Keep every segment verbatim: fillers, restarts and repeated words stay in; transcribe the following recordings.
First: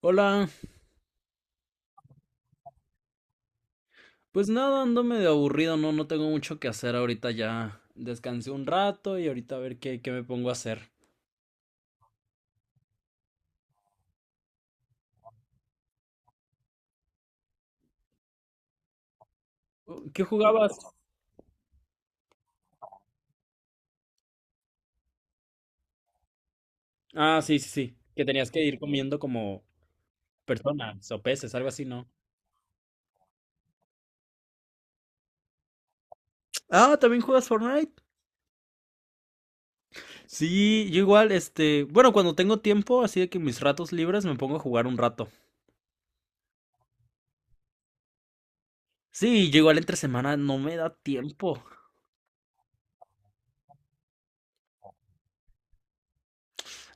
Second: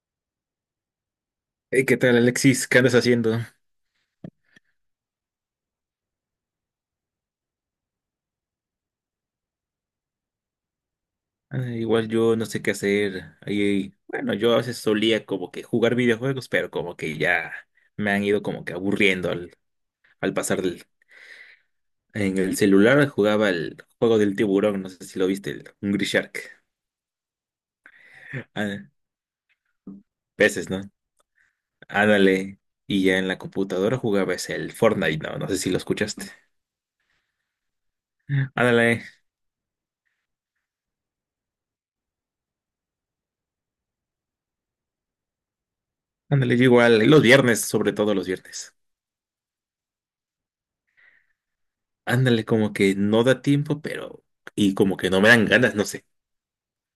Hola, Hey, ¿qué tal, Alexis? ¿Qué andas haciendo? pues nada, ando medio aburrido, no, no tengo mucho que hacer ahorita ya. Descansé un rato y ahorita a ver qué, qué me pongo a hacer. Ah, igual yo no sé qué hacer. Ahí, bueno, yo a veces solía como que jugar videojuegos, pero como que ya me han ido como que aburriendo al, Uh, ¿Qué al pasar jugabas? del... En el celular jugaba el juego del tiburón, no sé si lo viste, el Hungry Shark. Ah, sí, sí, sí, que tenías que ir Ah, comiendo como peces, ¿no? personas o peces, algo así, ¿no? Ándale. Y ya en la computadora jugaba ese, el Fortnite, ¿no? No sé si lo escuchaste. Ah, ¿también juegas Fortnite? Ándale, Sí, yo igual, este, bueno, cuando tengo tiempo, así de que mis ratos libres me pongo a jugar un rato. ándale, yo igual. Y los viernes, sobre todo los viernes. Sí, yo igual entre semana no me da tiempo. Ándale, como que no da tiempo, pero... Y como que no me dan ganas, no sé.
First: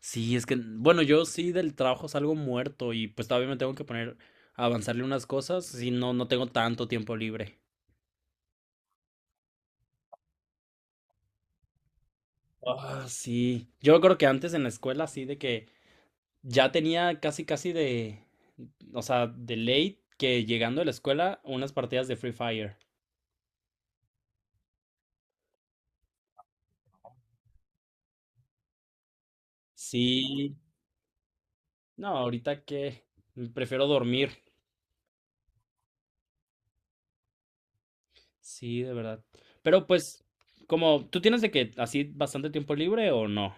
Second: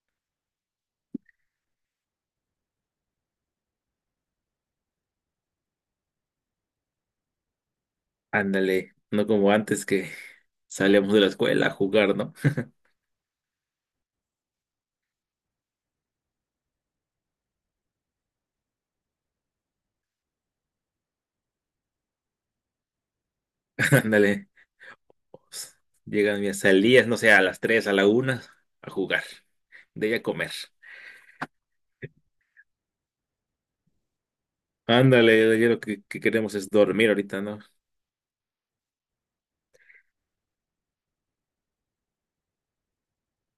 Sí, es que, bueno, yo sí del trabajo salgo muerto y pues todavía me tengo que poner a avanzarle unas cosas, si no, no tengo tanto tiempo libre. Ándale, no como antes que salíamos de la escuela a jugar, ¿no? Ah, sí. Yo me acuerdo que antes en la escuela, así de que ya tenía casi, casi de, o sea, de late que llegando de la escuela, unas partidas de Free Fire. Ándale, pues, llegan mis salidas, no sé, a las tres a la una a jugar, de ahí a comer. Sí. No, ahorita que prefiero dormir. Ándale, ya lo que, que queremos es dormir ahorita, ¿no? Sí, de verdad. Pero pues, como, ¿tú tienes de que así bastante tiempo libre o no?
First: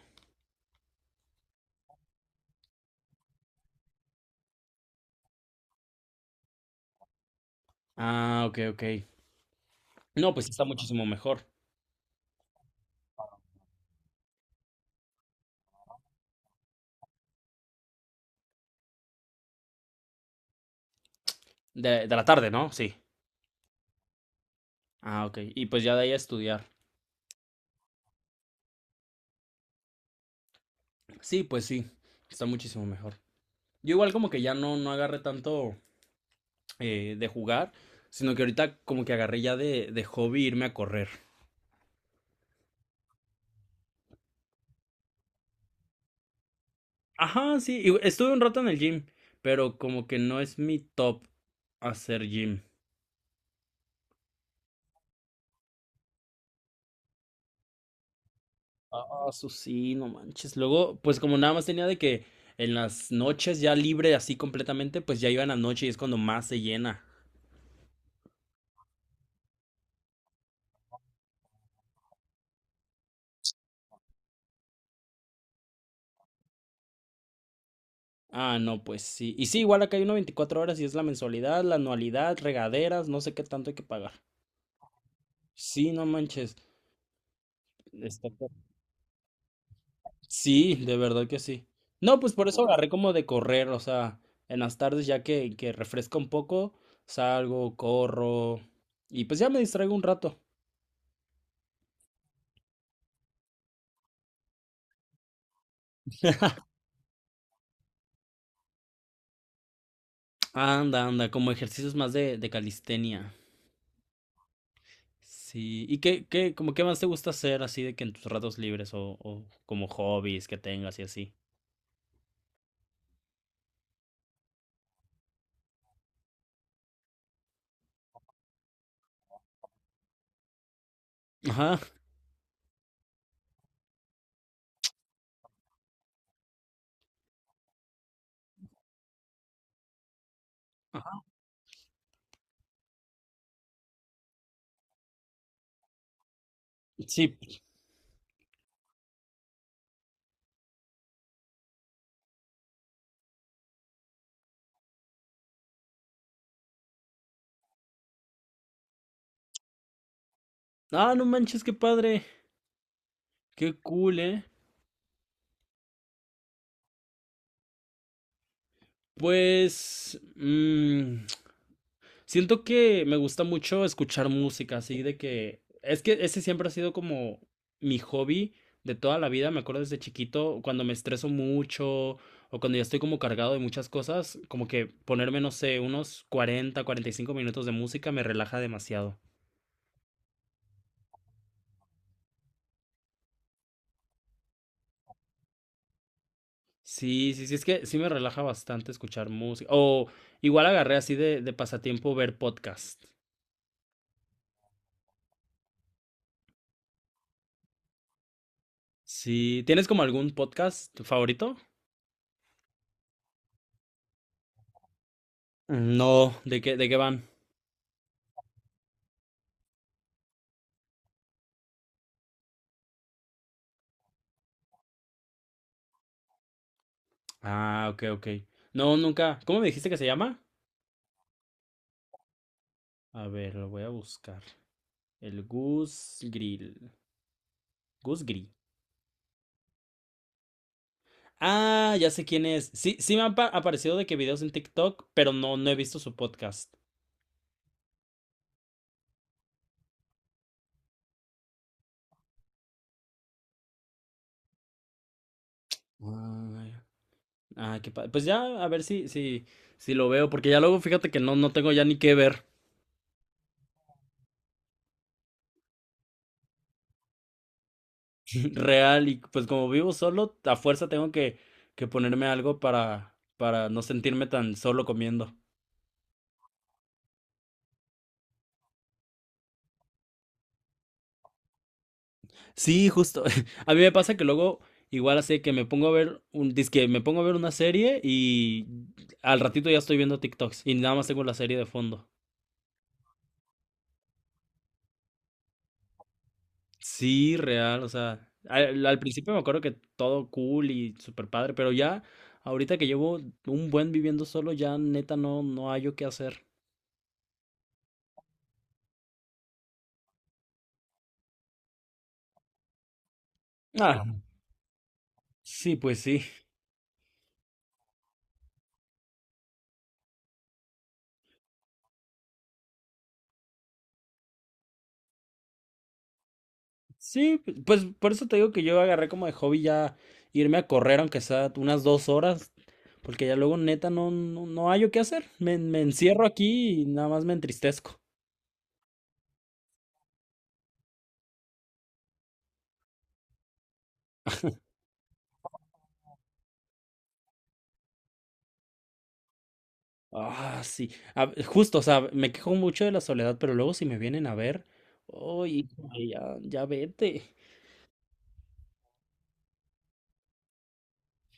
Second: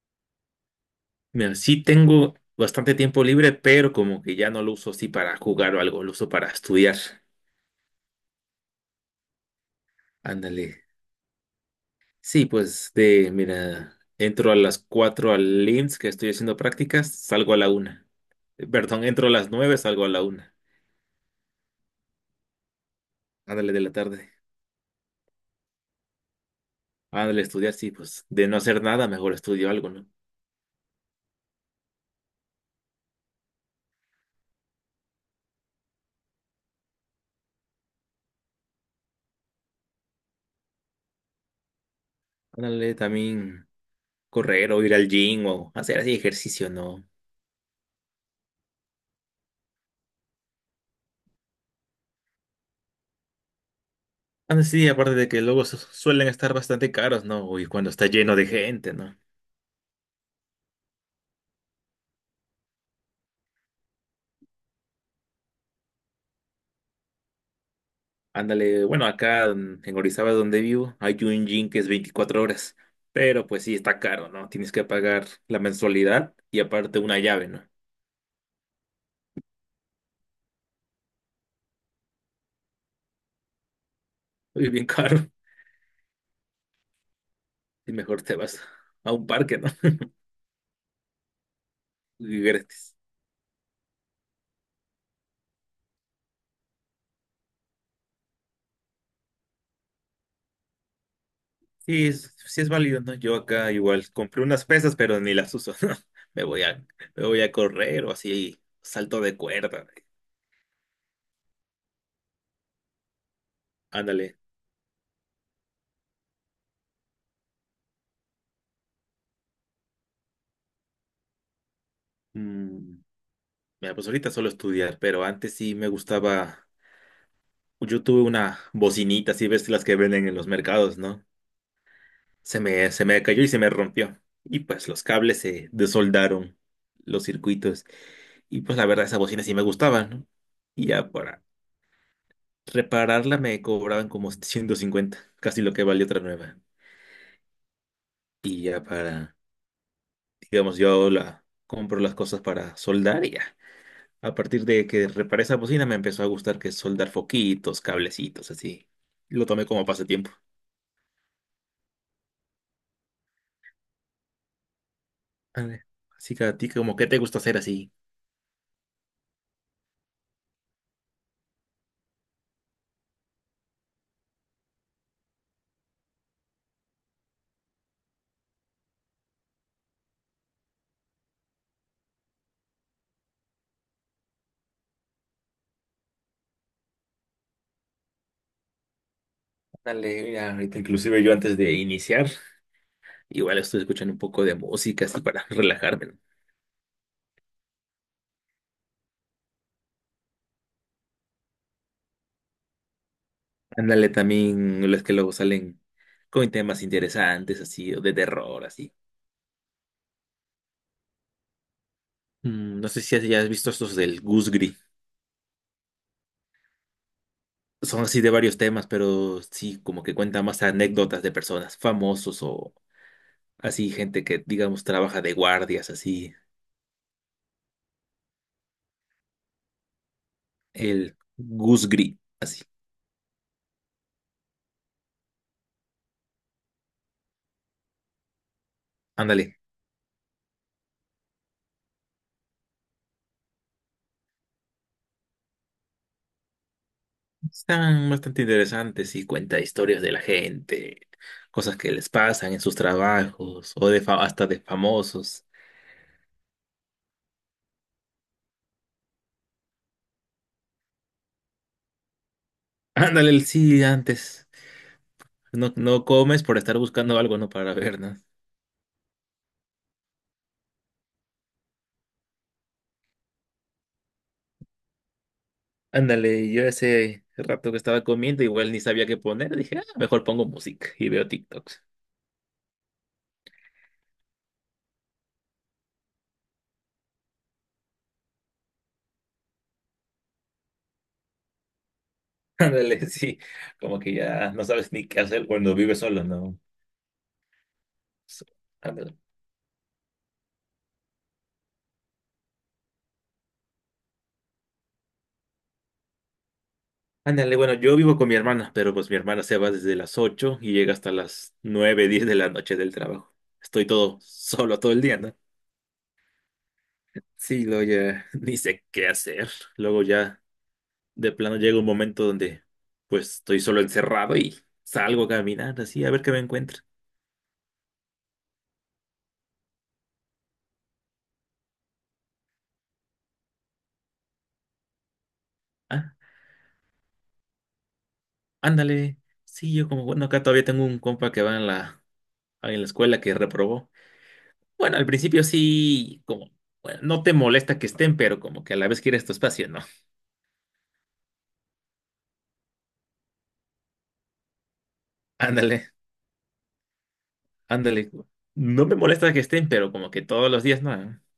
Mira, sí tengo bastante tiempo libre, pero como que ya no lo uso así para jugar o algo, lo uso para estudiar. Ah, ok, ok. No, pues sí está Ándale. muchísimo mejor. Sí, pues de, mira, entro a las cuatro al I M S S que estoy haciendo prácticas, salgo a la una. Perdón, entro a las nueve, salgo a la una. De, de la tarde, ¿no? Sí. Ándale, de la tarde. Ah, ok. Y pues ya de ahí a estudiar. Ándale, estudiar, sí, pues de no hacer nada, mejor estudio algo, ¿no? Sí, pues sí. Está muchísimo mejor. Yo igual como que ya no, no agarré tanto eh, de jugar, sino que ahorita como que agarré ya de, de hobby irme a correr. Ándale, también correr o ir al gym o hacer así ejercicio, ¿no? Ajá, sí. Y estuve un rato en el gym, pero como que no es mi top hacer gym. Ándale, sí, aparte de que luego su- suelen estar bastante caros, ¿no? Y cuando está lleno de gente, ¿no? Ah, eso sí, no manches. Luego, pues como nada más tenía de que en las noches ya libre así completamente, pues ya iba en la noche y es cuando más se llena. Ándale, bueno, acá mm, en Orizaba, donde vivo, hay un gym que es veinticuatro horas, pero pues sí, está caro, ¿no? Tienes que pagar la mensualidad y aparte una llave, ¿no? Ah, no, pues sí. Y sí, igual acá hay una veinticuatro horas y es la mensualidad, la anualidad, regaderas, no sé qué tanto hay que pagar. Y bien caro, Sí, no manches. y mejor está te ca- vas a un parque, ¿no? Sí, de verdad que sí. No, pues Y por eso agarré gratis. como de correr, o sea, en las tardes ya que, que refresca un poco, salgo, corro y pues ya me distraigo un rato. Sí, es, sí es válido, ¿no? Yo acá igual compré unas pesas, pero ni las uso, ¿no? Me voy a, me voy a correr o así, salto de cuerda. Anda, anda, como ejercicios más de, de calistenia. Ándale. Sí. ¿Y qué, qué, como qué más te gusta hacer así de que en tus ratos libres o, o como hobbies que tengas y así? Mm, mira, pues ahorita solo estudiar, pero antes sí me gustaba. Yo tuve una bocinita, así ves las que venden en los mercados, ¿no? Ajá. Se me, se me cayó y se me rompió. Y pues los cables se desoldaron, los circuitos. Y pues la verdad, esa bocina sí me gustaba, ¿no? Y ya Ajá. para repararla me cobraban como ciento cincuenta, casi lo que valió otra nueva. Sí. Y ya para, digamos, yo la, compro las cosas para soldar y ya. A partir de que reparé esa bocina me empezó a gustar que es soldar foquitos, cablecitos, así. Lo tomé como pasatiempo. Ah, no manches, qué padre. Qué cool, ¿eh? Vale. Así que a ti, como, ¿qué te gusta hacer así? Pues, mm, siento que me gusta mucho escuchar música, así de que. Es que ese siempre ha sido como mi hobby de toda la vida. Me acuerdo desde chiquito, cuando me estreso mucho o cuando ya estoy como cargado de muchas cosas, como que ponerme, no sé, unos cuarenta, cuarenta y cinco minutos de música me relaja demasiado. Dale, mira, ahorita inclusive yo antes de iniciar, igual estoy escuchando un poco de música así para relajarme, ¿no? Sí, sí, sí, es que sí me relaja bastante escuchar música. O igual agarré así de, de pasatiempo ver podcast. Ándale, también los que luego salen con temas interesantes así, o de terror así. Sí, ¿tienes como algún podcast favorito? Mm, no sé si has- ya has visto estos del Goose. No, ¿De qué, de qué van? Son así de varios temas, pero sí, como que cuenta más anécdotas de personas, famosos o así, gente que, digamos, trabaja de guardias, así, Ah, ok, ok. No, nunca. ¿Cómo me dijiste que se llama? el Goose Gris, así. A ver, lo voy a buscar. El Gus Grill. Gus Grill. Ándale. Ah, ya sé quién es. Sí, sí me han pa- aparecido de que videos en TikTok, pero no, no he visto su podcast. Están bastante interesantes y cuenta historias de la gente, cosas que les pasan en sus trabajos o de fa- hasta de famosos. Ah, ah, qué padre. Pues ya, a ver si, si, si lo veo, porque ya luego fíjate que no, no tengo ya ni qué ver. Ándale, el sí, antes. No, no comes por estar buscando algo, ¿no? Para ver, ¿no? Real, y pues como vivo solo, a fuerza tengo que, que ponerme algo para, para no sentirme tan solo comiendo. Ándale, yo ese rato que estaba comiendo, igual ni sabía qué poner, dije, "Ah, mejor pongo música y veo TikToks". Sí, justo. A mí me pasa que luego, igual así que me pongo a ver un, dizque me pongo a ver una serie y al ratito ya estoy viendo TikToks y nada más tengo la serie de fondo. Ándale, sí, como que ya no sabes ni qué hacer cuando vives solo, ¿no? Sí, real, o sea, So, al, al ándale. principio me acuerdo que todo cool y super padre, pero ya ahorita que llevo un buen viviendo solo, ya neta no, no hallo qué hacer. Ándale, bueno, yo vivo con mi hermana, pero pues mi hermana se va desde las ocho y llega hasta las nueve diez de la noche del trabajo. Estoy Ah, todo solo todo el día, ¿no? sí, pues sí. Sí, luego ya ni sé qué hacer. Luego ya de plano llega un momento donde pues estoy solo encerrado y salgo a caminar así a ver qué me encuentro. Sí, pues por eso te digo que yo agarré como de hobby ya irme a correr, aunque sea unas dos horas, porque ya luego neta no, no, no hallo qué hacer. Me, me Ah, encierro aquí y nada más me entristezco. ándale. Sí, yo como, bueno, acá todavía tengo un compa que va en la, en la escuela que reprobó. Bueno, al principio sí, como, bueno, no te molesta que estén, pero como que a la vez quieres tu espacio, ¿no? Ah, sí. A- justo, o sea, me quejo mucho de la soledad, pero luego si me vienen a ver, oye, Ándale, ya, ya vete. ándale. No me molesta que estén, pero como que todos los días, ¿no?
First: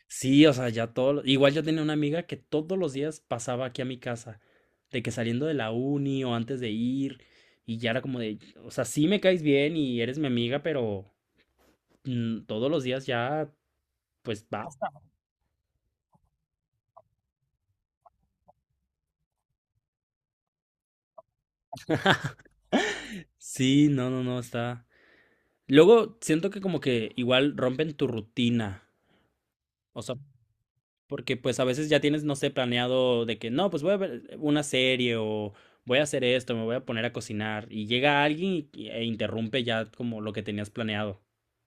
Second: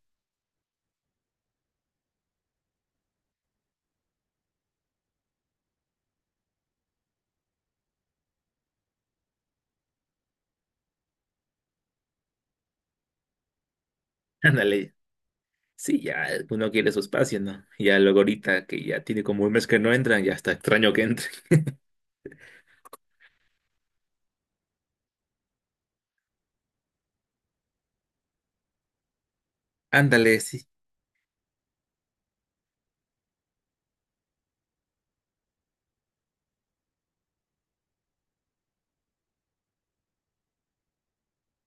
Sí, o sea, ya todo. lo- Igual yo tenía una amiga que todos los días pasaba aquí a mi casa, de que saliendo de la uni o antes de ir, y ya era como de, o sea, sí me caes bien y eres mi amiga, pero. Mm, todos los días ya, pues basta. Ándale. Sí, ya uno quiere su espacio, ¿no? Ya luego ahorita que ya tiene como un mes que no entran, ya está extraño que entren. Sí, no, no, no, está. Luego siento que como que igual rompen tu rutina. O sea, Ándale, sí. porque pues a veces ya tienes, no sé, planeado de que no, pues voy a ver eh, una serie o voy a hacer esto, me voy a poner a cocinar. Y llega alguien y- y- e interrumpe ya como lo que tenías planeado.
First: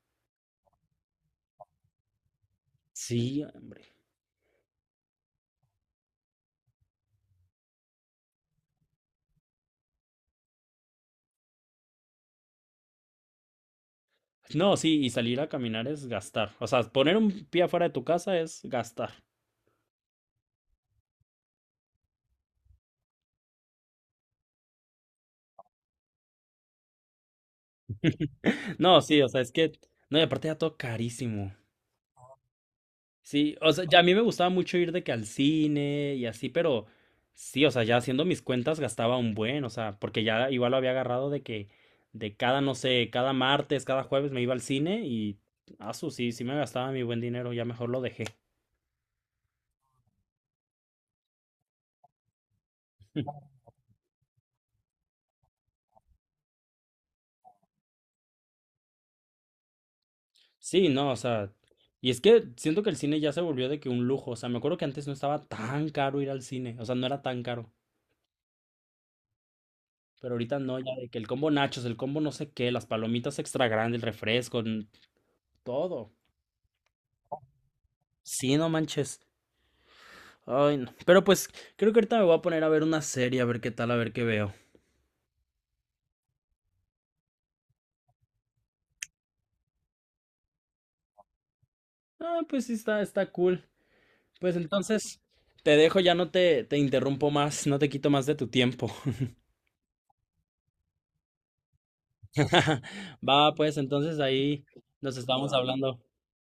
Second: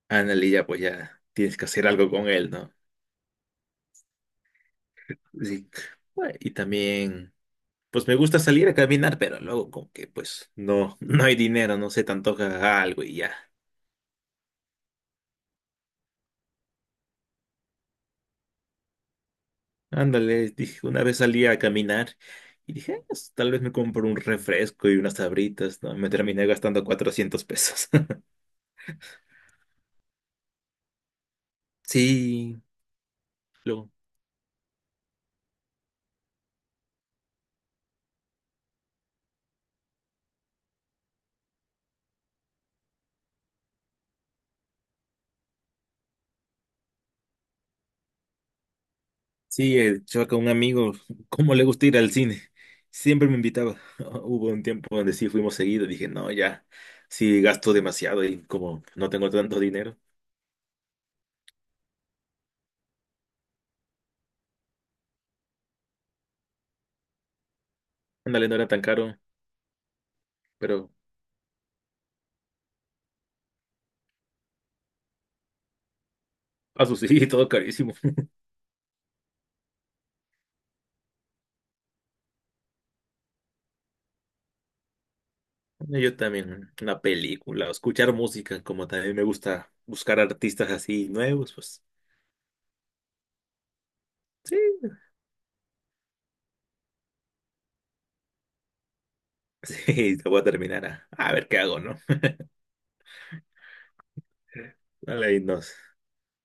Ándale, ya pues ya tienes que hacer algo con él, ¿no? Sí, hombre. Sí. Bueno, y también, pues me gusta salir a caminar, pero luego como que pues no, no hay dinero, no se te antoja algo y ya. No, sí, y salir a caminar es gastar. O sea, poner un pie afuera de tu casa es gastar. Ándale, dije, una vez salí a caminar y dije, "Ah, pues, tal vez me compro un refresco y unas sabritas, ¿no?". Me terminé gastando cuatrocientos pesos. No, sí, o sea, es que. No, y aparte ya todo carísimo. Sí, Sí, o sea, luego. ya a mí me gustaba mucho ir de que al cine y así, pero sí, o sea, ya haciendo mis cuentas gastaba un buen, o sea, porque ya igual lo había agarrado de que de cada, no sé, cada martes, cada jueves me iba al cine y, asu, sí, sí me gastaba mi buen dinero, ya mejor lo dejé. Sí, el chavaca, un amigo, ¿cómo le gusta ir al cine? Siempre me invitaba. Hubo un tiempo donde sí fuimos seguido. Dije, no, ya, sí gasto demasiado y como no tengo tanto dinero. Sí, no, o sea, y es que siento que el cine ya se volvió de que un lujo, o sea, me acuerdo que antes no estaba tan caro ir al cine, o sea, no era tan caro, Ándale, no era tan caro, pero ahorita no, pero ya de que el combo nachos, el combo no sé qué, las palomitas extra grandes, el refresco, n- todo. a su sí, todo carísimo. Sí, no manches. Ay, no. Pero pues creo que ahorita me voy a poner a ver una serie, a ver qué tal, a ver qué veo. Yo también, una película, o escuchar música, como también me gusta buscar artistas así nuevos, pues Ah, pues sí, está, está cool. sí. Pues entonces te dejo, ya no te, te interrumpo más, no te quito más de tu tiempo. Sí, te voy a terminar a, a ver qué hago, ¿no? Va, pues entonces ahí nos Dale, ahí estamos nos, hablando.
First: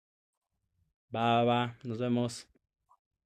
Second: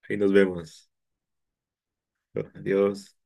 ahí nos vemos. Va, va, nos vemos. Adiós.